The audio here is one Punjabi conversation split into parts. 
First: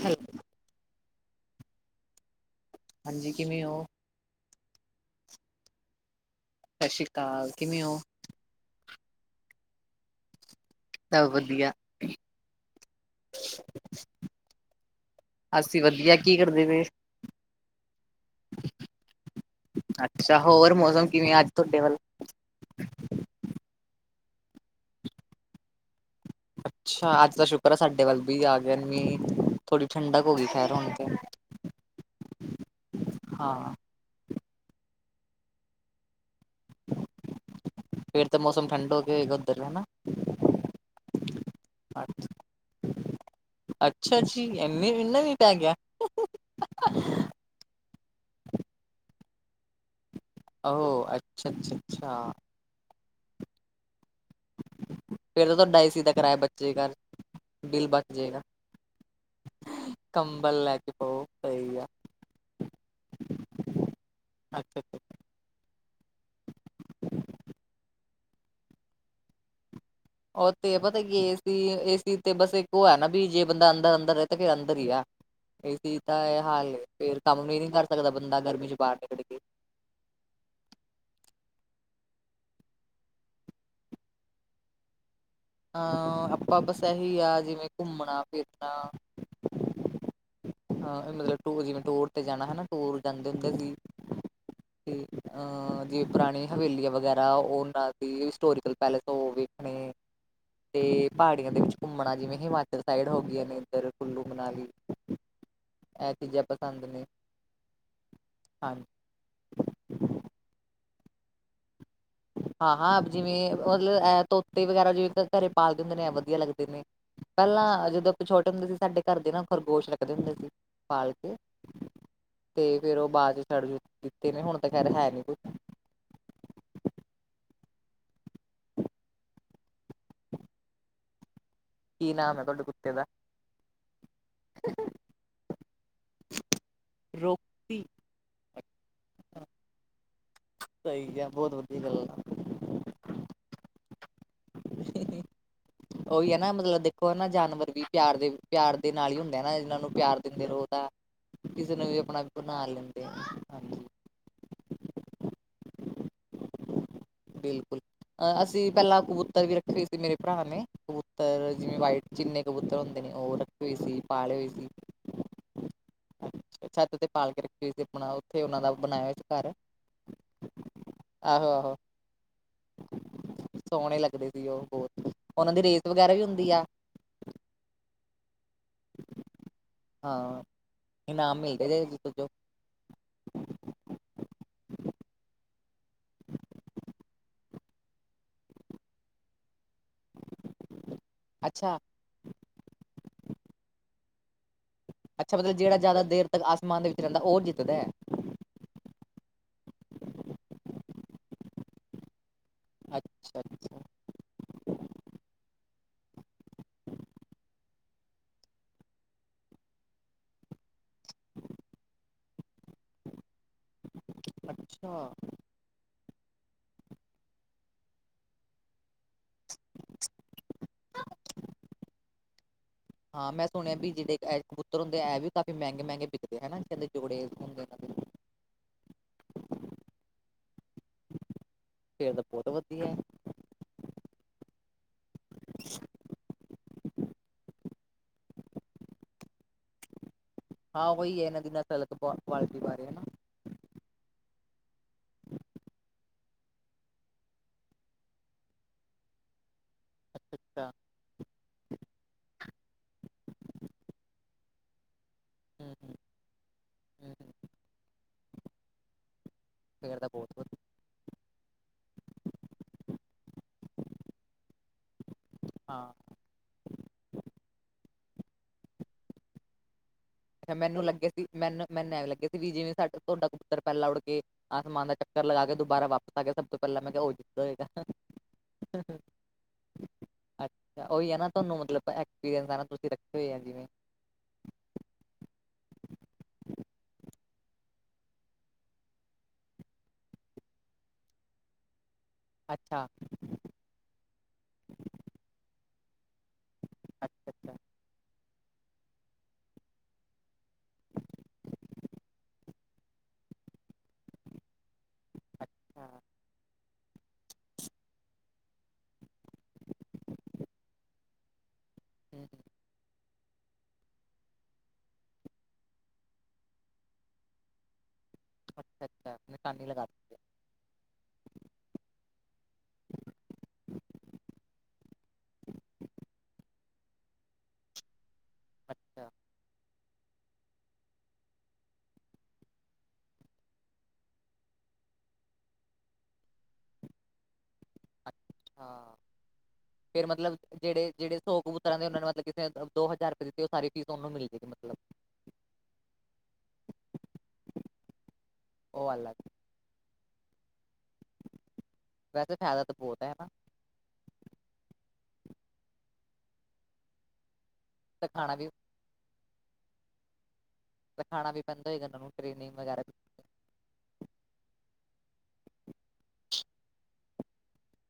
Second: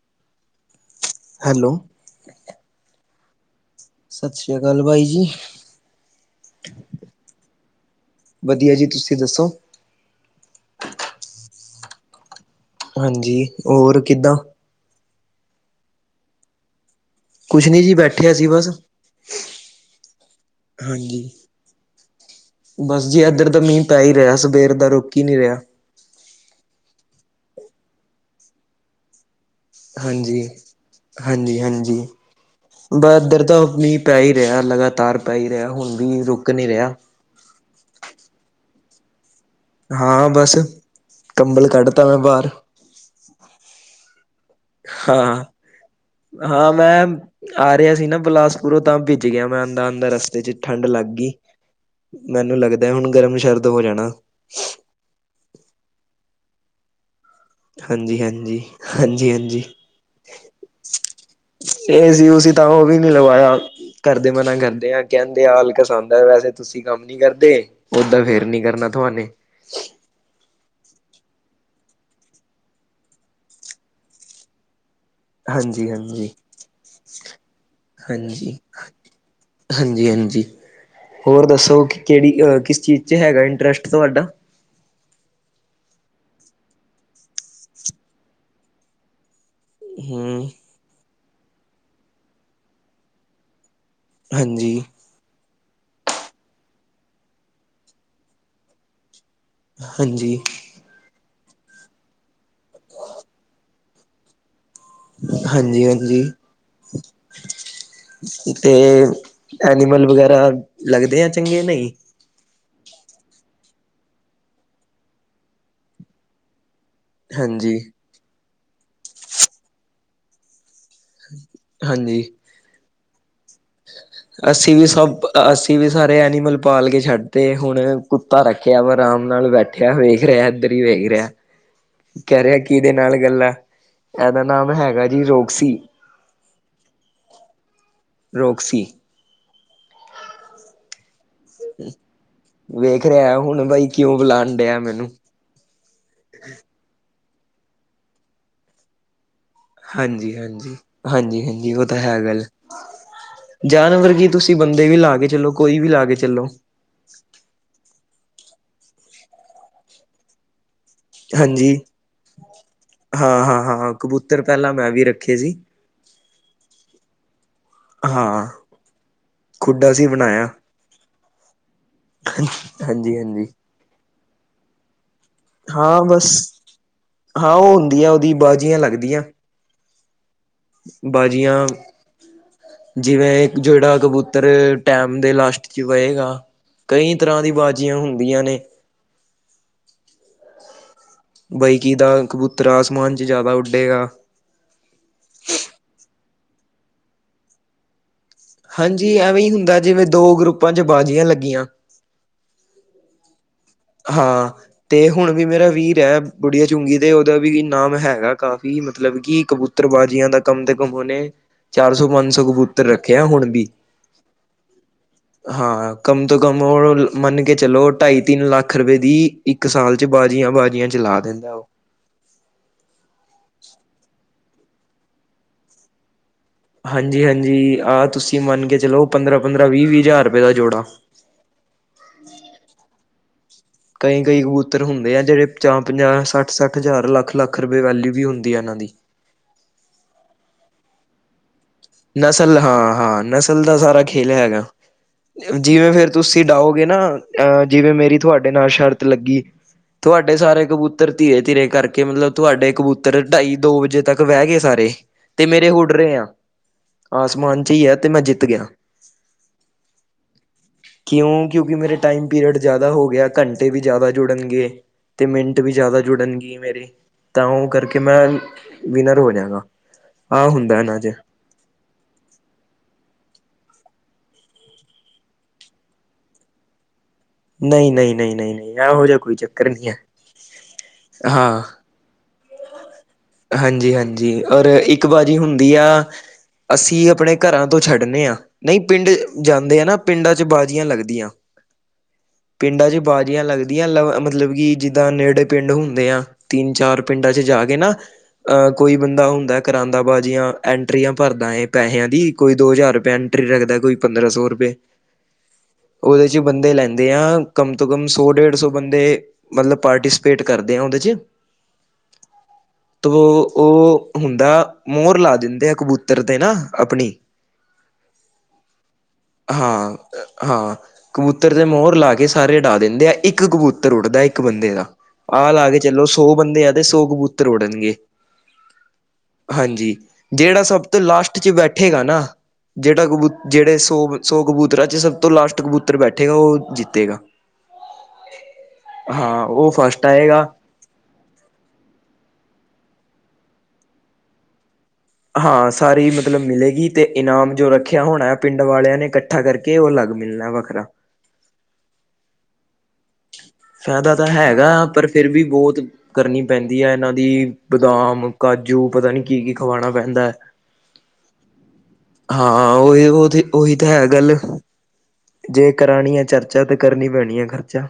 ਹੈਲੋ, ਹੈਲੋ, ਹਾਂਜੀ। ਕਿਵੇਂ ਹੋ? ਸਤਿ ਸ਼੍ਰੀ ਅਕਾਲ ਬਾਈ ਜੀ। ਸਤਿ ਸ਼੍ਰੀ ਅਕਾਲ ਕਿਵੇਂ ਹੋ। ਵਧੀਆ ਜੀ ਤੁਸੀਂ ਦੱਸੋ। ਸਭ ਵਧੀਆ ਹਾਂਜੀ ਹੋਰ ਕਿੱਦਾਂ ਅਸੀਂ ਵਧੀਆ ਕੀ ਕਰਦੇ ਪਏ ਕੁਛ ਨੀ ਜੀ ਬੈਠੇ ਆ ਅਸੀ ਬਸ ਅੱਛਾ ਹੋਰ ਮੌਸਮ ਹਾਂਜੀ। ਕਿਵੇਂ ਅੱਜ ਤੁਹਾਡੇ ਵੱਲ ਬਸ ਜੀ ਇੱਧਰ ਤਾ ਮੀਂਅ ਪੈ ਈ ਰਿਹਾ ਸਵੇਰ ਦਾ ਰੁਕ ਈ ਨੀ ਰਿਹਾ। ਅੱਛਾ ਅੱਜ ਦਾ ਸ਼ੁਕਰ ਹੈ ਸਾਡੇ ਵਲ ਵੀ ਆ ਗਿਆ ਮੀਅ ਹਾਂਜੀ-ਹਾਂਜੀ-ਹਾਂਜੀ ਬ ਇੱਧਰ ਤਾਂ ਹਾਂ ਆਪਣੀ ਪੈ ਈ ਰਿਹਾ ਲਗਾਤਾਰ ਪੈ ਈ ਰਿਹਾ ਹੁਣ ਵੀ ਰੁਕ ਕ ਨੀ ਰਿਹਾ। ਫੇਰ ਤਾਂ ਮੌਸਮ ਠੰਡ ਹੋ ਗਿਆ ਹੋਏ ਗਾ ਹਾਂ ਬਸ ਕੰਬਲ ਕੱਢਤਾ ਮੈਂ ਬਾਹਰ ਅੱਛਾ ਜੀ ਇਨੇ ਵੀ ਇਨਾ ਮੀਂਹ ਹਾਂ ਪੈ ਗਿਆ। ਹਾਂ ਮੈਂ [inaudible] ਆ ਰਿਹਾ ਸੀ ਨਾ ਬਲਾਸਪੁਰੋਂ ਤਾਂ ਭਿੱਜ ਗਿਆ ਮੈਂ ਆਂਦਾ ਆਂਦਾ ਰਸ ਦੇ 'ਚ ਠੰਡ ਓਹੋ ਲੱਗ ਗਈ ਅੱਛਾ ਅੱਛਾ ਅੱਛਾ ਮੈਨੂੰ ਲੱਗਦਾ ਹੁਣ ਗਰਮ-ਸ਼ਰਦ ਹੋ ਜਾਣਾ। ਫੇਰ ਉਹ ਦਾ ਡਾਈ ਸੀ ਦਾ ਕਰਾਇਆ ਬੱਚੇ ਕਰ ਹਾਂਜੀ- ਹਾਂਜੀ -ਹਾਂਜੀ -ਹਾਂਜੀ। ਕੰਬਲ ਲੈ ਕੇ ਪਾਓ ਸਹੀ ਆ ਏ ਸੀ ਉ ਸੀ ਤਾਂ ਉਹ ਵੀ ਨਹੀਂ ਲਵਾਇਆ। ਕਰਦੇ ਮਨਾ ਅੱਛਾ ਕਰਦੇ ਅੱਛਾ ਆ ਕਹਿੰ ਹਾਲਕਸ ਆਉਂਦ ਹੈ ਵੈਸੇ ਤੁਸੀਂ ਕੰਮ ਨੀ ਕਰਦੇ ਓਦਾਂ ਫੇਰ ਨੀ ਕਰਨਾ ਤੁਹਾਨੇ ਉਹ ਤੇ ਪਤਾ ਕਿ ਏ ਸੀ- ਏ ਸੀ ਤੇ ਬਸ ਇੱਕ ਉਹ ਹੈ। ਨਾ ਵੀ ਜੇ ਬੰਦਾ ਅੰਦਰ- ਅੰਦਰ ਰਹੇ ਤਾਂ ਫਿਰ ਅੰਦਰ ਹੀ ਐ। ਏ ਹਾਂਜੀ ਸੀ 'ਚ ਤਾਂ ਹਾਂਜੀ ਇਹ ਹਾਲ ਫੇਰ ਕੰਮ ਵੀ ਨੀ ਕਰ ਸਕਦਾ ਬੰਦਾ ਹਾਂਜੀ ਗਰਮੀ ਚ [inaudible] ਬਾਹਰ ਨਿਕਲ ਕੇ। ਹਾਂਜੀ- ਹਾਂਜੀ ਹੋਰ ਦੱਸੋ ਕਿ ਕਿਹੜੀ ਕਿਸ ਚੀਜ਼ 'ਚ ਹੈਗਾ ਇੰਟਰਸਟ ਤੁਹਾਡਾ ਹਾਂ ਆਪਾਂ ਬਸ ਇਹੀ ਆ ਜਿਵੇਂ ਘੁੰਮਣਾ-ਫਿਰਨਾ ਹੂੰ ਹਾਂ ਮਤਲਬ ਟ ਜਿਵੇਂ ਟੂਰ ਤੇ ਜਾਣਾ ਟੂਰ ਜਾਂਦੇ ਹੁੰਦੇ ਸੀ। ਹਾਂਜੀ ਅਹ ਜਿਵੇਂ ਪੁਰਾਣੀ ਹਵੇਲੀਆਂ ਵਗੈਰਾ ਓਨਾਂ ਦੀ ਹਿਸਟੋਰੀਕਲ ਪੈਲੇਸ ਹੋਵੇ। ਹਾਂਜੀ ਤੇ ਪਹਾੜੀਆਂ ਦੇ ਵਿੱਚ ਘੁੰਮਣਾ ਜਿਵੇਂ ਹਿਮਾਚਲ ਸਾਈਡ ਹੋ ਗਈਆਂ ਨੇ ਇੱਧਰ ਕੁੱਲੂ ਮਨਾਲੀ ਇਹ ਹਾਂਜੀ-ਹਾਂਜੀ ਚੀਜ਼ਾਂ ਪਸੰਦ ਨੇ ਤੇ ਹਾਂਜੀ ਐਨੀਮਲ ਵਗੈਰਾ ਲੱਗਦੇ ਆ ਚੰਗੇ ਨਹੀਂ। ਹਾਂ-ਹਾਂ ਜਿਵੇਂ ਮਤਲਬ ਤੋਤੇ ਵਗੈਰਾ ਜਿਵੇਂ ਘਰੇ ਪਾਲਦੇ ਹੁੰਦੇ ਨੇ ਵਧੀਆ ਲੱਗਦੇ ਨੇ। ਹਾਂਜੀ ਪਹਿਲਾਂ ਜਦੋਂ ਆਪਾਂ ਛੋਟੇ ਹੁੰਦੇ ਸੀ ਸਾਡੇ ਘਰ ਦੇ ਨਾ ਖਰਗੋਸ਼ ਲੱਗਦੇ ਹੁੰਦੇ ਸੀ। ਪਾਲ ਕੇ ਹਾਂਜੀ ਤੇ ਫੇਰ ਉਹ ਬਾਅਦ 'ਚ ਛੱਡ ਦਿੱਤੇ ਨੇ ਹੁਣ ਤਾਂ ਅਸੀਂ ਵੀ ਖੈਰ ਹੈ ਸਭ ਨੀ ਕੁਛ ਅਸੀਂ ਵੀ ਸਾਰੇ ਐਨੀਮਲ ਪਾਲ ਕੇ ਛੱਡਤੇ ਹੁਣ ਕੁੱਤਾ ਰੱਖਿਆ ਵਾ ਆਰਾਮ ਨਾਲ ਬੈਠੇ ਬੱਠਿਆ ਵੇਖ ਰਿਹਾ ਇੱਧਰ ਈ ਵੇਖ ਰਿਹਾ। ਕੀ ਨਾਮ ਕਹਿ ਹੈ ਰਿਹਾ ਤੁਹਾਡੇ ਕੁੱਤੇ ਕਿਦੇ ਦਾ ਨਾਲ ਗੱਲਾਂ ਇਹਦਾ ਨਾਮ ਹੈਗਾ ਜੀ ਰੋਕਸੀ ਰੋਕ ਰੋਕਸੀ ਸਹੀ ਕਿਆ, ਬਹੁਤ ਵਧੀਆ ਗੱਲ ਆ। ਵੇਖ ਰਿਹਾ ਹੁਣ ਬਾਈ ਕਿਉਂ ਬੁਲਾਉਣ ਡਿਆ ਮੈਨੂੰ ਆ ਉਹੀ ਹੈ ਨਾ ਮਤਲਬ ਦੇਖੋ ਹਨਾ ਜਾਨਵਰ ਵੀ ਪਿਆਰ ਦੇ ਪਿਆਰ ਦੇ ਨਾਲ ਹੀ ਹੁੰਦਾ ਹਨਾ ਇਹਨਾਂ ਨੂੰ ਪਿਆਰ ਹਾਂਜੀ- ਦਿੰਦੇ ਰਹੋ ਹਾਂਜੀ- ਤਾਂ ਹਾਂਜੀ- ਹਾਂਜੀ ਕਿਸੇ ਨੂੰ ਉਹ ਤਾਂ ਵੀ ਹੈ ਆਪਣਾ ਗੱਲ ਬਣਾ ਲੈਂਦੇ ਆ ਹਾਂਜੀ ਜਾਨਵਰ ਕੀ ਤੁਸੀਂ ਬੰਦੇ ਵੀ ਲਾ ਕੇ ਚੱਲੋ ਕੋਈ ਵੀ ਲਾ ਕੇ ਚੱਲੋ। ਬਿਲਕੁਲ ਅ ਅਸੀਂ ਪਹਿਲਾਂ ਕਬੂਤਰ ਵੀ ਰੱਖੇ ਸੀ ਮੇਰੇ ਭਰਾ ਨੇ। ਕਬੂਤਰ ਹਾਂਜੀ ਜਿਵੇਂ ਵਾਈਟ ਚਿੰਨੇ ਕਬੂਤਰ ਹੁੰਦੇ ਨੇ ਉਹ ਹਾਂ ਹਾਂ ਰੱਖੇ ਹੋਏ ਹਾਂ ਸੀ ਪਾਲੇ ਕਬੂਤਰ ਹੋਏ ਸੀ। ਪਹਿਲਾਂ ਮੈਂ ਵੀ ਰੱਖੇ ਸੀ ਛੱਤ ਤੇ ਪਾਲ ਕੇ ਰੱਖੀ ਹੋਏ ਸੀ ਆਪਣਾ ਉੱਥੇ ਹਾਂ ਉਹਨਾ ਦਾ ਬਣਾਇਆ ਹੋਇ ਸੀ ਘਰ। ਖੁੱਡਾ ਸੀ ਆਹੋ-ਆਹੋ। ਹਾਂਜੀ-ਹਾਂਜੀ। ਸੋਹਣੇ ਲੱਗਦੇ ਪਈ, ਉਹ ਬਹੁਤ ਉਹਨਾਂ ਦੀ ਰੇਸ ਹਾਂ, ਵਗੈਰਾ ਵੀ ਬਸ। ਹੁੰਦੀ ਆ ਹਾਂ, ਹੁੰਦੀ ਆ ਉਹਦੀ, ਬਾਝੀਆਂ ਲੱਗਦੀਆ। ਹਾਂ। ਇਨਾਮ ਬਾਜੀਆਂ ਮਿਲਦੇ ਜੇ ਜੋ ਜਿਵੇਂ, ਜਿਹੜਾ ਕਬੂਤਰ ਟੈਮ ਦੇ ਲਾਸਟ ਵਹੇਗਾ ਕਈ ਤਰ੍ਹਾਂ ਦੀ, ਬਾਜ਼ੀਆਂ ਹੁੰਦੀਆਂ ਨੇ। ਅ। [inaudible] ਬਈਕੀ ਤਾਂ, ਕਬੂਤਰ ਆਸਮਾਨ'ਚ ਜ਼ਿਆਦਾ ਉੱਡੇਗਾ। ਅੱਛਾ, ਮਤਲਬ ਜਿਹੜਾ ਜ਼ਿਆਦਾ ਦੇਰ ਤੱਕ ਆਸਮਾਨ ਦੇ ਵਿੱਚ ਰਹਿੰਦਾ, ਉਹ ਜਿੱਤਦਾ ਹੈ। ਹਾਂਜੀ, ਐਵੇਂ ਹੀ ਹੁੰਦਾ, ਜਿਵੇਂ ਦੋ ਗਰੁੱਪਾਂ'ਚ ਬਾਜ਼ੀਆ ਲੱਗੀਆਂ ਅੱਛਾ-ਅੱਛਾ। ਹਾਂ। ਤੇ, ਹੁਣ ਵੀ ਮੇਰਾ ਵੀਰ ਹੈ ਬੁੜੀਆਂ ਚੂੰਗੀ ਤੇ, ਉਹਦਾ ਵੀ ਨਾਮ ਹੈਗਾ, ਕਾਫੀ ਮਤਲਬ ਕੀ, ਕਬੂਤਰ ਪੱਤਰਬਾਜ਼ੀਆਂ ਦਾ ਕੰਮ ਤੇ, ਕਮ ਉਹਨੇ, ਚਾਰ ਸੌ, ਪੰਜਸੌ ਕਬੂਤਰ ਰੱਖੇ ਆ ਹੁਣ ਵੀ। ਅੱਛਾ! ਹਾਂ, ਕਮ ਤੋਂ ਕਮ ਉਹ ਮੰਨਕੇ ਚਲੋ, ਢਾਈ, ਤਿੰਨ ਲੱਖ-ਰੁਪਏ ਦੀ, ਇੱਕ ਸਾਲ'ਚ ਬਾਜੀਆਂ, ਬਾਜੀਆਂ ਚਲਾ ਦਿੰਦਾ ਉਹ। ਹਾਂ, ਮੈਂ ਸੁਣਿਆ ਵੀ ਜਿਹੜੇ ਇਹ ਕਬੂਤਰ ਹੁੰਦੇ ਐ, ਐ, ਵੀ ਕਾਫੀ ਮਹਿੰਗੇ-ਮਹਿੰਗੇ ਵਿਕਦੇ ਹਨਾ। ਕਹਿੰਦੇ ਜੋੜੇ ਹੁੰਦੇ ਹਾਂਜੀ-ਹਾਂਜੀ, ਇਹਨਾਂ ਦੇ ਆਹ ਤੁਸੀਂ ਮੰਨਕੇ ਚਲੋ, ਪੰਦਰਾਂ-ਪੰਦਰਾਂ, ਵੀਹ-ਵੀਹ ਹਜ਼ਾਰ ਰੁਪਏ ਦਾ ਜੋੜਾ। ਫੇਰ ਤਾ ਬਹੁਤ ਵਧੀਆ ਏ। ਕਈ- ਕਈ ਕਬੂਤਰ ਹੁੰਦੇ ਆ, ਜਿਹੜੇ ਪੰਜਾਹ-ਪੰਜਾਹ, ਸੱਠ-ਸੱਠ ਹਜ਼ਾਰ, ਲੱਖ-ਲੱਖ ਬੇ, ਵੈਲੀਊ ਵੀ ਹੁੰਦੀ ਆ ਇਹਨਾਂ ਦੀ। ਹਾਂ, ਵੋਹੀ ਹੈ ਨਾ ਦਿਨਾਂ ਨਸਲ, ਹਾਂ-ਹਾਂ, ਨਸਲ ਦਾ ਸਾਰਾ ਖੇਲ ਹੈਗਾ। ਜਿਵੇਂ ਫਿਰ ਤੁਸੀ ਡਾਓਗੇ ਨਾ, ਅਹ, ਜਿਵੇਂ, ਮੇਰੀ ਤੁਹਾਡੇ ਨਾਲ ਸ਼ਰਤ‌ ਲੱਗੀ ਅੱਛਾ ਤੁਹਾਡੇ ਸਾਰੇ ਅੱਛਾ ਕਬੂਤਰ ਧੀਰੇ-ਧੀਰੇ ਕਰਕੇ ਮਤਲਬ, ਤੁਹਾਡੇ ਕਬੂਤਰ ਢਾਈ, ਦੋ ਵਜੇ ਤੱਕ ਵਹਿ ਗਏ ਸਾਰੇ, ਤੇ ਮੇਰੇ ਹੂੰ ਹੂੰ ੳੜ ਰਹੇ ਆ। ਹੂੰ ਹੂੰ, ਆਸਮਾਨ' ਚ ਹੀ ਹੈ, ਤੇ ''ਮੈਂ ਜਿੱਤ ਗਿਆ। ਫੇਰ ਤਾਂ ਬਹੁਤ ਵਧੀਆ ਕਿਉਂ? ਕਿਉਂਕੀ, ਮੇਰੇ ਟਾਈਮ ਪੀਰੀਅਡ ਜ਼ਿਆਦਾ ਹੋਗਿਆ, ਘੰਟੇ ਵੀ ਜ਼ਿਆਦਾ ਜੁੜਨਗੇ। ਅਤੇ, ਮਿੰਟ ਵੀ, ਹਾਂ ਜ਼ਿਆਦਾ ਜੁੜਨਗੇ ਮੇਰੇ। ਤਾਂ, ਉਹ ਕਰਕੇ ਮੈਂ, ਵਿਨਰ ਹੋ ਜਾਂਗਾ। ਅੱਛਾ, ਮੈਨੂੰ ਲੱਗਿਆ ਸੀ, ਮੈਨੂੰ, ਮੈਨੂੰ ਐਂ ਲੱਗਿਆ ਸੀ, ਵੀ, ਜਿਵੇਂ ਤੁਹਾਡਾ ਕਬੂਤਰ ਪੈਲਾ ਉੜ ਕੇ ਆਸਮਾਨ ਦਾ ਚੱਕਰ ਲਗਾਕੇ, ਦੁਬਾਰਾ ਵਾਪਸ ਆਗਿਆ ਸਭ ਤੋਂ ਪਹਿਲਾਂ ਮੈਂ ਕਿਹਾ, ਓਹੀ ਨਹੀਂ ਨਹੀਂ ਨਹੀਂ ਨਹੀਂ ਨਹੀਂ ਇਹੋ ਜਿਹਾ ਕੋਈ ਚੱਕਰ ਨਹੀਂ ਹੈ ਅੱਛਾ, ਉਹੀ ਹੈ ਨਾ, ਤੁਹਾਨੂੰ ਮਤਲਬ ਤੁਸੀ। [unintelligible] ਹਾਂਜੀ-ਹਾਂਜੀ, ਔਰ, ਇੱਕ ਬਾਜੀ ਹੁੰਦੀ ਆ ਅਸੀਂ, ਅਪਣੇ ਘਰਾਂ ਤੋਂ ਛੱਡਨੇ ਹਾਂ। ਨਹੀਂ, ਪਿੰਡ ਜਾਂਦੇ ਆ ਨਾ, ਪਿੰਡਾਂ'ਚ ਬਾਜ਼ੀਆਂ ਲੱਗਦੀਆਂ। ਅੱਛਾ ਪਿੰਡਾਂ'ਚ ਬਾਜ਼ੀਆਂ ਲੱਗਦੀਆਂ ਲ, ਮਤਲਬ ਕਿ, ਜਿੱਦਾਂ ਨੇੜੇ ਪਿੰਡ ਹੁੰਨੇ ਆ। ਤਿੰਨ ਚਾਰ ਅੱਛਾ ਪਿੰਡਾਂ ਚ ਅੱਛਾ ਜਾ ਕੇ ਨਾ ਅਹ ਕੋਈ ਬੰਦਾ ਹੁੰਦਾ ਕਰਾਂਦਾ ਬਾਜ਼ੀਆਂ। ਐਂਟਰੀਆਂ ਭਰਦਾ ਹੈ ਪੈਸਿਆਂ ਦੀ ਕੋਈ ਦੋ ਹਜ਼ਾਰ ਰੁਪਏ ਐਂਟਰੀ ਰੱਖਦਾ ਕੋਈ ਪੰਦਰਾਂ ਸੌ ਰੁਪਏ। ਅੱਛਾ ਉਹਦੇ ਚ ਬੰਦੇ ਲੈਂਦੇ ਆ ਕਮ ਤੋਂ ਕਮ ਸੌ ਡੇਢ ਸੌ ਬੰਦੇ। ਮਤਲਬ, ਪਾਰਟੀਸਪੇਟ ਕਰਦੇ ਹਾਂ, ਉਹਦੇ'ਚ ਹੂੰ ਤੋ, ਉਹ ਹੁੰਦਾ, ਮੋਰ ਲਾ ਦਿੰਦੇ ਆ ਕਬੂਤਰ ਤੇ ਨਾ, ਆਪਣੀ। ਅੱਛਾ ਅੱਛਾ ਨਿਸ਼ਾਨੀ ਲਗਾ ਹਾਂ। ਦਿੱਤੀ ਹੈ। ਹਾਂ, ਕਬੂਤਰ ਤੇ ਮੋਹਰ ਲਾਕੇ ਸਾਰੇ ਉਡਾ ਦਿੰਦੇ ਆ, ਇੱਕ ਕਬੂਤਰ ਉੱਡਦਾ ਇੱਕ ਬੰਦੇ ਦਾ। ਆਹ ਲਾਕੇ ਚੱਲੋ, ਸੌ ਬੰਦੇ ਆ ਤੇ, ਸੌ ਕਬੂਤਰ ਉੜਨਗੇ। ਅੱਛਾ। ਹਾਂਜੀ, ਜਿਹੜਾ ਸਭ ਤੋਂ ਲਾਸਟ'ਚ ਬੈਠੇਗਾ ਨਾ ਜਿਹੜਾ ਕਬੂ, ਜਿਹੜੇ ਸੌ, ਸੋ ਕਬੂਤਰਾਂ'ਚ ਸਭ ਤੋਂ ਲਾਸਟ ਕਬੂਤਰ ਬੈਠੇਗਾ ਉਹ ਜਿੱਤੇਗਾ। ਅੱਛਾ ਹਾਂ, ਉਹ ਫੇਰ ਫਸਟ ਮਤਲਬ ਆਏਗਾ। ਜਿਹੜੇ ਜਿਹੜੇ ਸੋ ਕਬੂਤਰਾਂ ਨੇ ਉਹ ਨੇ ਮਤਲਬੇ ਦੋ ਹਜ਼ਾਰ ਰੁਪਏ ਦਿੱਤੀ ਉਹ ਸਾਰੀ ਫੀਸ ਉਹਨ ਨੂੰ ਮਿਲਏਗੀ ਮਤਲਬ। ਹਾਂ, ਸਾਰੀ ਮਤਲਬ ਮਿਲੇਗੀ ਤੇ ਇਨਾਮ ਜੋ ਰੱਖਿਆ ਹੋਣਾ ਪਿੰਡ ਉਹ ਵਾਲਿਆਂ ਨੇ ਵਾਲਾ ਇਕੱਠਾ ਕਰਕੇ ਕਿ ਉਹ ਅੱਗ ਮਿਲਣਾ ਵੱਖਰਾ। ਵੈਸੇ ਫਾਇਦਾ ਤਾਂ ਬਹੁਤ ਹੈ ਨਾ। ਫਾਇਦਾ ਤਾਂ ਹੈਗਾ ਪਰ ਫਿਰ ਵੀ ਬਹੁਤ ਕਰਨੀ ਪੈਂਦੀ ਹੈ ਇਹਨਾਂ ਦੀ ਬਦਾਮ ਸਿਖਾਣਾ ਵੀ ਕਾਜੂ ਜੂ ਪਤਾ ਨੀ ਕੀ ਕੀ ਖਵਾਉਣਾ ਪੈਂਦਾ ਹੈ। ਰਖਾਉਣਾ ਵੀ ਪੈਂਦਾ ਹੋਏਗਾ ਇਹਨਾਂ ਨੂੰ ਟ੍ਰੇਨਿੰਗ ਹਾਂ ਵਗੈਰਾ ਵੀ। ਉਹੀ ਉਹ ਉਹੀ ਤਾਂ ਹੈ ਗੱਲ। ਜੇ ਕਰਾਉਣੀ ਹੈ ਚਰਚਾ ਤਾਂ ਕਰਨੀ ਪੈਣੀ ਹੈ ਖਰਚਾ।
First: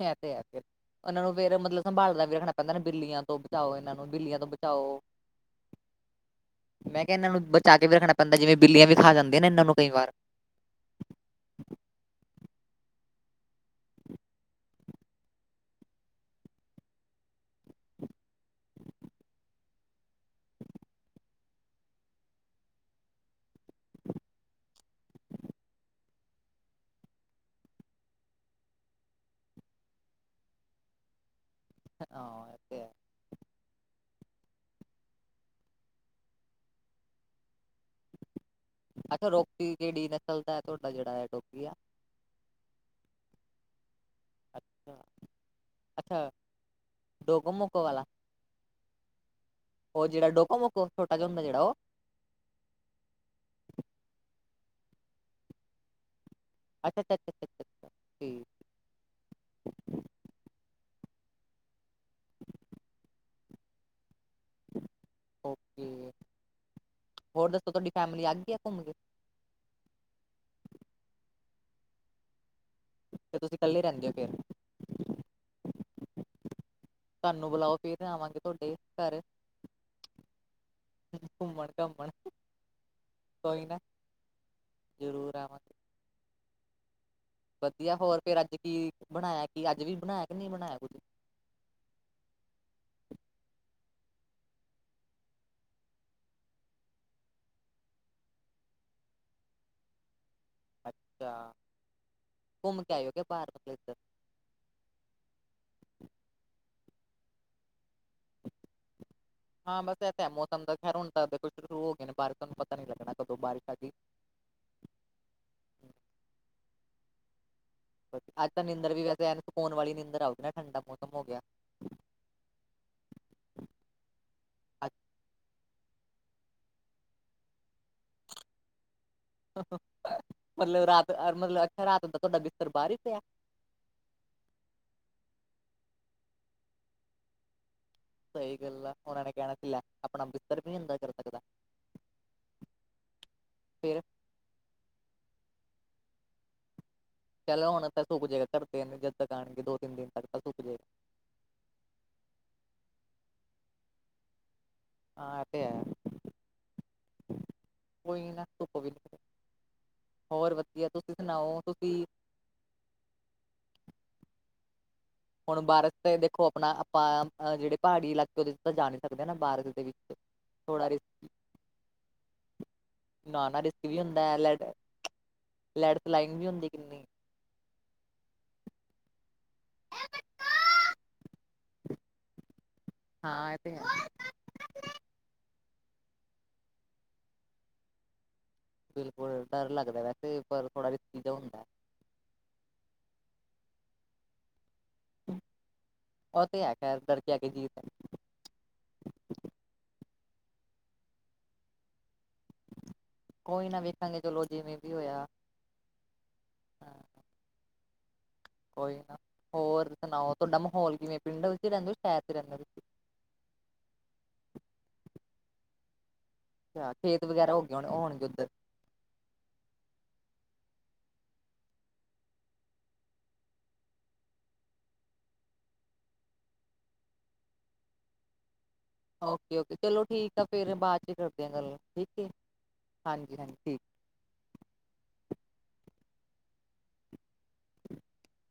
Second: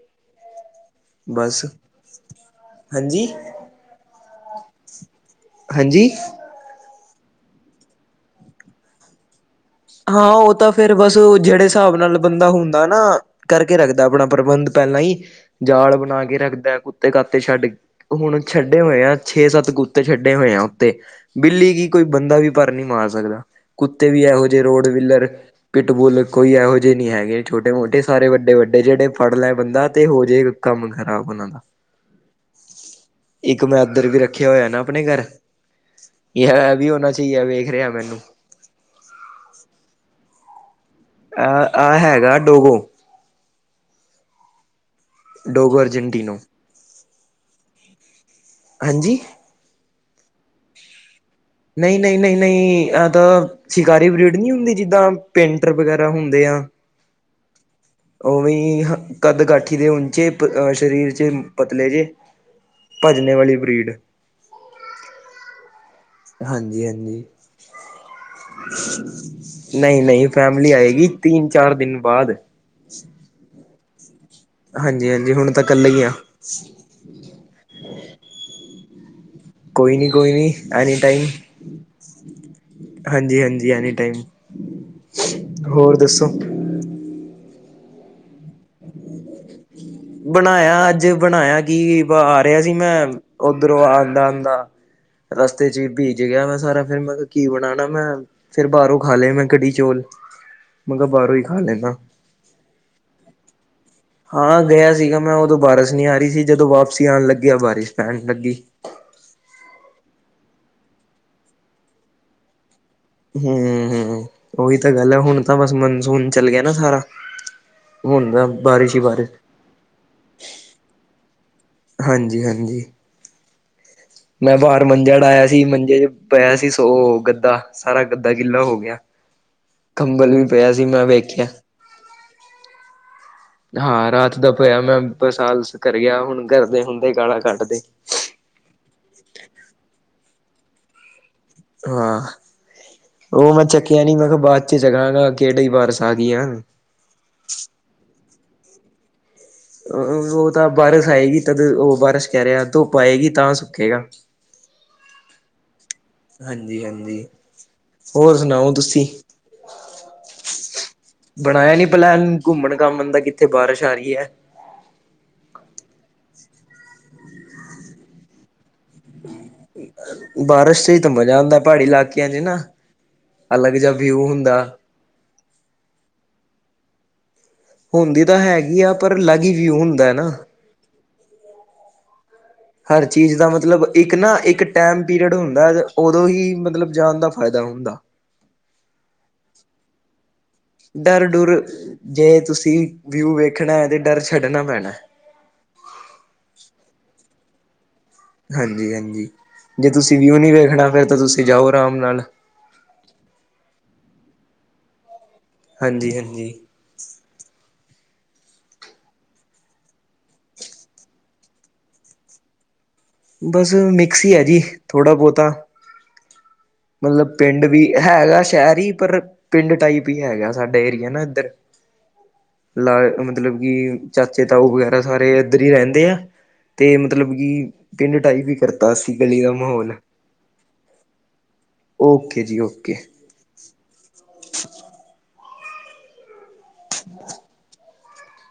ਇਹ ਤੇ ਹੈ ਫਿ ਇਹਨਾਂ ਨੂੰ ਫੇਰ ਬਸ ਮਤਲਬ ਸੰਭਾਲਦਾ ਵੀ ਰੱਖਣਾ ਪਹਿੰਦਾ ਬਿੱਲੀਆਂ ਹਾਂਜੀ ਤੋਂ ਬਚਾਓ ਇਹਨਾਂ ਨੂੰ ਬਿੱਲੀਆਂ ਤੋਂ ਬਚਾਓ। ਹਾਂਜੀ। ਮੈਂ ਕਿਹਾ ਇਹਨਾਂ ਨੂੰ ਬਚਾ ਕੇ ਵੀ ਰੱਖਣਾ ਪੈਂਦਾ ਜਿਵੇਂ ਬਿੱਲੀਆਂ ਵੀ ਖਾ ਜਾਂਦੇ ਨਾ ਇਹਨਾਂ ਨੂੰ ਕਈ ਵਾਰ। ਹਾਂ, ਉਹ ਤਾਂ ਫੇਰ ਬਸ ਜਿਹੜੇ ਹਿਸਾਬ ਨਾਲ ਬੰਦਾ ਹੁੰਦਾ ਨਾ ਕਰਕੇ ਰੱਖਦਾ ਆਪਣਾ ਪ੍ਰਬੰਧ। ਪਹਿਲਾਂ ਹੀ ਜਾਲ ਬਣਾ ਕੇ ਰੱਖਦਾ ਕੁੱਤੇ ਕਾਤੇ ਛੱਡ ਹੁਣ ਛੱਡੇ ਹੋਏ ਆ ਛੇ ਸੱਤ ਕੁੱ ਕੁੱਤੇ ਛੱਡੇ ਹੋਏ ਆ ਉੱਤੇ ਬਿੱਲੀ ਕੀ ਕੋਈ ਬੰਦਾ ਵੀ ਪਰ ਨੀ ਮਾਰ ਸਕਦਾ ਕੁੱਤੇ ਵੀ ਇਹੋ ਜਿਹੇ। ਜੇ ਰੋਡ ਵਿਲਰ। ਪਿੱਟ ਬੁਲ ਕੋਈ ਇਹੋ ਜਿਹੇ ਨਹੀਂ ਹੈਗੇ ਛੋਟੇ ਮੋਟੇ ਸਾਰੇ ਵੱਡੇ ਵੱਡੇ ਜਿਹੜੇ ਫੜ ਲਏ ਬੰਦਾ ਤੇ ਇਹੋ ਜਿਹੇ। ਕੰਮ ਖ਼ਰਾਬ ਉਹਨਾਂ ਦਾ। ਹਾਂ। ਤੇ ਹੈ ਇੱਕ ਮੈਂ ਅੰਦਰ ਵੀ ਰੱਖਿਆ ਹੋਇਆ ਨਾ ਆਪਣੇ ਘਰ। ਇਹ ਵੀ ਹੋਣਾ ਚਾਹੀਦਾ ਵੇਖ ਰਿਹਾ ਮੈਂ। ਅ ਰੋਪੀ ਜਿਹੜੀ ਨਸਲ ਦਾ ਤੁਹਾਡਾ ਜਿਹੜਾ ਹੈ ਟੋਪੀ ਆ। ਹਾਂ ਹੈਗਾ। ਡਕੋ। ਅੱ ਡੋਗੋ ਅਰਜੈਂਟਨੋ। ਡੋਗ ਮੱਕ ਵਾਲਾ। ਹਾਂਜੀ। ਉਹ ਜਿਹੜਾ ਡੋਕੋ ਮੇਕੋ ਛੋਟਾ ਜਾ ਹੁੰਦਾ ਜਿਹੜਾ ਉਹ। ਨਹੀਂ, ਨਹੀਂ, ਨਹੀਂ ਨਹੀਂ, ਇਹ ਤਾਂ ਸ਼ਿਕਾਰ ਬਰੀਡ ਨਹੀਂ ਹੁੰਦੀ ਜਿੱਦਾਂ ਪੇਂਟਰ ਵਗੈਰਾ ਹੁੰਦੇ ਆ। ਅੱ ਉਵੇਂ ਕੱਦ ਕਾਠੀ ਦੇ ਉਚੇ ਅਹ ਸਰੀਰ ਚ ਪਤਲੇ ਜੇ। ਭੱਜਨੇ ਵਾਲੀ ਬਰੀਡ। [unintelligible] ਓਕੇ ਹਾਂਜੀ-ਹਾਂਜੀ। ਹੋਰ ਦੱਸੋ ਤੁਹਾਡੀ ਫੈਮਿਲੀ ਆ ਗਈ ਆ ਘੁੰਮ ਕੇ ਨਹੀਂ ਨਹੀਂ ਫੈਮਲੀ ਆਏਗੀ ਤਿੰਨ ਚਾਰ ਦਿਨ ਬਾਅਦ। ਤੇ ਤੁਸੀਂ ਇਕੱਲੇ ਰਹਿੰਦੇ ਹੋ ਫਿਰ। ਹਾਂਜੀ ਹਾਂਜੀ ਹੁਣ ਤਾਂ ਇਕੱਲੇ ਹ। ਤੁਹਾਨੂੰ ਬੁਲਾਓ ਫੇਰ ਤੇ ਆਵਾਂਗੇ ਤੁਹਾਡੇ ਘਰ। ਕੋਈ ਨਹੀਂ ਕੋਈ ਨਹੀਂ ਅਜੇ ਟਾਈਮ। ਘੁੰਮਣ ਘਾਮਣ ਹਾਂਜੀ ਕੋਈ ਹਾਂਜੀ, ਨਾ ਐਨੀ ਟਾਈਮ ਜ਼ਰੂਰ ਆਵਾਂਗੇ ਹੋਰ ਦੱਸੋ? ਵਧੀਆ, ਹੋਰ ਫੇਰ ਅੱਜ ਕੀ ਬਣਾਇਆ? ਕੀ ਅੱਜ ਵੀ ਕਿ ਨਹੀਂ ਬਣਾਇਆ ਕੁੱਝ ਅੱਜ ਬਣਾਇਆ ਕੀ ਆ ਰਿਹਾ ਸੀ ਮੈਂ ਉੱਧਰੋਂ ਆਉਂਦਾ ਆਉਂਦਾ ਰਸਤੇ ਚ ਭੀਜ ਗਿਆ ਮੈਂ ਸਾਰਾ ਫਿਰ ਮੈਂ ਕਿਹਾ ਕੀ ਬਣਾਉਣਾ ਮੈਂ ਫੇਰ ਬਾਹਰੋਂ ਖਾ ਲਏ ਮੈਂ ਕੜੀ ਚੌਲ, ਮੈਂ ਕਿਹਾ ਬਾਹਰੋਂ ਹੀ ਅੱਛਾ ਖਾ ਲੈਂਦਾ। ਘੁੰਮ ਕੇ ਆਇਓ ਬਾਹਰ ਲ ਹਾਂ ਗਿਆ ਸੀਗਾ ਮੈਂ ਉਦੋਂ ਬਾਰਿਸ਼ ਨਹੀਂ ਆ ਰਹੀ ਸੀ ਜਦੋਂ ਵਾਪਸੀ ਆਉਣ ਲੱਗਿਆ ਬਾਰਿਸ਼ ਪੈਣ ਲੱਗੀ। ਹਾਂ ਬਸ ਇ ਤਾਂ ਹੈ ਮੌਸਮ ਦਾ ਖੈਰ ਹੁਣ ਤਾਂ ਦੇਖੋ ਸ਼ੁਰੂ ਹੋ ਗਏ ਨੇ ਬਾਰਿਸ਼ ਤੁਹਾਨੂੰ ਪਤਾ ਨੀ ਲੱਗਣਾ। ਕਦੋਂ ਬਾਰਿਸ਼ ਆ ਹਮ ਗਈ ਹਮ ਉਹੀ ਤਾਂ ਗੱਲ ਹੈ ਹੁਣ ਤਾਂ ਬਸ ਮੋਂਨਸੂਨ ਚੱਲ ਗਿਆ ਨਾ ਸਾਰਾ। ਹੁਣ ਅੱਜ ਤਾਂ ਨਿੰਦਰ ਬਾਰਿਸ਼ ਹੀ ਵੀ ਬਾਰਿਸ਼ ਵੈਸੇ ਸੁ ਸਕੋਨ ਵਾਲੀ ਨਿੰਦਰ ਆਉਗੀ ਨਾ ਠੰਡਾ ਮੌਸਮ ਹੋ ਗਿਆ। ਹਾਂਜੀ ਹਾਂਜੀ। ਮੈਂ ਬਾਹਰ ਮੰਜਾ ਡਾਇਆ ਸੀ ਮੰਜੇ ਚ ਪਿਆ ਸੀ ਸੋ ਗੱਦਾ ਸਾਰਾ ਗੱਦਾ ਗਿਲਾ ਹੋ ਗਿਆ ਅੱਜ ਕੰਬਲ ਵੀ ਪਿਆ ਸੀ ਮਤਲਬ ਮੈਂ ਰਾਤ ਵੇਖਿਆ ਮਤਲਬ ਰਾਤ ਦਾ ਤੁਹਾਡਾ ਬਿਸਤਰ ਬਾਹਰ ਹੀ ਪਿਆ ਹਾਂ ਰਾਤ ਦਾ ਪਿਆ ਮੈਂ ਬਰਸਾਤ ਘਰੇ ਗਿਆ ਹੁਣ ਘਰਦੇ ਹੁੰਦੇ ਕਾਲਾ ਕਢ ਦੇ ਸਹੀ ਗੱਲ ਆ ਉਹਨਾਂ ਨੇ ਕਹਿਣਾ ਸੀ ਲੈ ਆਪਣਾ ਬਿੱਸਤਰ ਵੀ ਅੰਦਰ ਕਰ ਸਕਦਾ ਹਾਂ ਉਹ ਮੈਂ ਫੇਰ ਚੱਕਿਆ ਨੀ ਮੈਂ ਕਿਹਾ ਬਾਅਦ ਚ ਚਕਾਗਾ ਕਿਹੜੀ ਬਾਰਿਸ ਆ ਗਈ ਆ। ਚਲੋ ਹੁਣ ਤਾਂ ਸੁੱਕ ਜੇਗਾ ਧਰਦੇ ਜਦ ਤੱਕ ਆਣਗੇ ਦੋ ਤਿੰਨ ਦਿਨ ਤੱਕ ਤਾਂ ਉਹ ਸੁੱਕ ਜਏਗਾ। ਬਾਰਿਸ਼ ਆਏਗੀ ਤਦ ਉਹ ਬਾਰਿਸ਼ ਕਹਿ ਰਿਹਾ ਧੁੱਪ ਆਏਗੀ ਤਾਂ ਸੁੱਕੇਗਾ ਹਾਂ ਆ ਤੇ ਹੈ ਹਾਂਜੀ ਹਾਂਜੀ ਕੋਈ ਹੋਰ ਨਾ ਸੁਣਾਓ ਧੁੱਪ ਵੀ ਤੁਸੀਂ। ਨਿਕਲ ਹੋਰ ਵਧੀਆ ਤੁਸੀਂ ਸੁਣਾਓ ਬਣਾਇਆ ਨੀ ਤੁਸੀਂ ਪਲੈਨ ਘੁੰਮਣ ਘਾਮਣ ਦਾ ਕਿੱਥੇ ਬਾਰਿਸ਼ ਆ ਰਹੀ ਹੈ। [inaudible] ਹੁਣ ਬਾਰਸ ਤੇ ਦੇਖੋ ਆਪਣਾ ਆਪਾਂ ਜਿਹੜੇ ਪਹਾੜ ਇਲਾਕੇ ਦੇ ਤਾਂ ਜਾ ਨਹੀਂ ਸਕਦੇ ਨਾ ਬਾਰ ਦੇ ਵਿੱਚ ਥੋੜਾ ਰ ਬੰਦਾ ਪਹਾੜੀ ਇਲਾਕਿਆਂ ਚ ਨਾ। ਨਾ ਅਲੱਗ ਰਿਸਕ ਜਿਹਾ ਵੀ ਹੁੰਦਾ ਵਿਊ ਹੈ ਲੈਟ ਲੈਟ ਸਲਾਈਗ ਵੀ ਹੁੰਦੀ ਕਿੰਨੀ। ਹੁੰਦੀ ਤਾਂ ਹੈਗੀ ਆ ਪਰ ਅਲੱਗ ਹੀ ਵਿਊ ਹੁੰਦਾ ਨਾ ਹਰ ਚੀਜ਼ ਦਾ ਹਾਂ ਇਹ ਤੇ ਹੈ ਮਤਲਬ ਇੱਕ ਨਾ ਇੱਕ ਟਾਈਮ ਪੀਰੀਅਡ ਹੁੰਦਾ ਉਦੋਂ ਹੀ ਮਤਲਬ ਜਾਣ ਦਾ ਫਾਇਦਾ ਹੁੰਦਾ। ਬਿਲਕੁਲ ਡਰ ਲੱਗਦਾ ਵੈਸੇ ਪਰ ਥੋੜਾ ਜਤੀ ਡਰ ਦਾ ਡੁਰ ਹੁੰਦਾ ਜੇ ਤੁਸੀਂ ਵਿਊ ਵੇਖਣਾ ਹੈ ਤੇ ਡਰ ਛੱਡਣਾ ਪੈਣਾ। ਉਹ ਤੇ ਹੈ ਫੇਰ ਡਰ ਕੇ ਅੱਗੇ ਜੀਤ ਹੈ। ਹਾਂਜੀ ਹਾਂਜੀ ਜੇ ਤੁਸੀਂ ਵਿਊ ਨਹੀਂ ਵੇਖਣਾ ਫਿਰ ਤਾਂ ਤੁਸੀਂ ਜਾਓ ਆਰਾਮ ਨਾਲ। ਕੋਈ ਨਾ ਵੇਖਾਂਗੇ ਚਲੋ ਜਿਵੇਂ ਵੀ ਹੋਇਆ। ਹਾਂਜੀ ਹਾਂਜੀ। ਹਾਂ। ਕੋਈ ਨਾ ਹੋਰ ਸੁਣਾਓ ਤੁਹਾਡਾ ਮਾਹੌਲ ਕਿਵੇਂ ਪਿੰਡ ਵਿੱਚ ਰਹਿੰਦੇ ਹੋ ਸ਼ਹਿਰ ਚ ਰਹਿੰਦੇ ਹੋ ਤੁਸੀਂ। ਬਸ ਮਿਕਸ ਹੀ ਹੈ ਜੀ ਥੋੜ੍ਹਾ ਬਹੁਤਾ ਅੱਛਾ, ਖੇਤ ਮਤਲਬ ਵਗੈਰਾ ਹੋ ਪਿੰਡ ਗਏ ਵੀ ਹੋਣੇ ਹੋਣਗੇ ਹੈਗਾ ਉੱਧਰ ਸ਼ਹਿਰ ਹੀ ਪਰ ਪਿੰਡ ਟਾਈਪ ਹੀ ਹੈਗਾ ਸਾਡਾ ਏਰੀਆ ਨਾ ਇੱਧਰ ਲਾ ਮਤਲਬ ਕਿ ਚਾਚੇ ਤਾਓ ਵਗੈਰਾ ਸਾਰੇ ਇੱਧਰ ਹੀ ਰਹਿੰਦੇ ਆ ਅਤੇ ਮਤਲਬ ਕਿ ਪਿੰਡ ਟਾਈਪ ਵੀ ਕਰ ਓਕੇ ਓਕੇ, ਚਲੋ ਠੀਕ ਆ ਫਿਰ ਬਾਅਦ 'ਚ ਕਰਦੇ ਹਾਂ ਗੱਲ ਠੀਕ ਹੈ ਓਕੇ ਜੀ ਓਕੇ ਹਾਂਜੀ ਹਾਂਜੀ ਠੀਕ। [inaudible] [inaudible]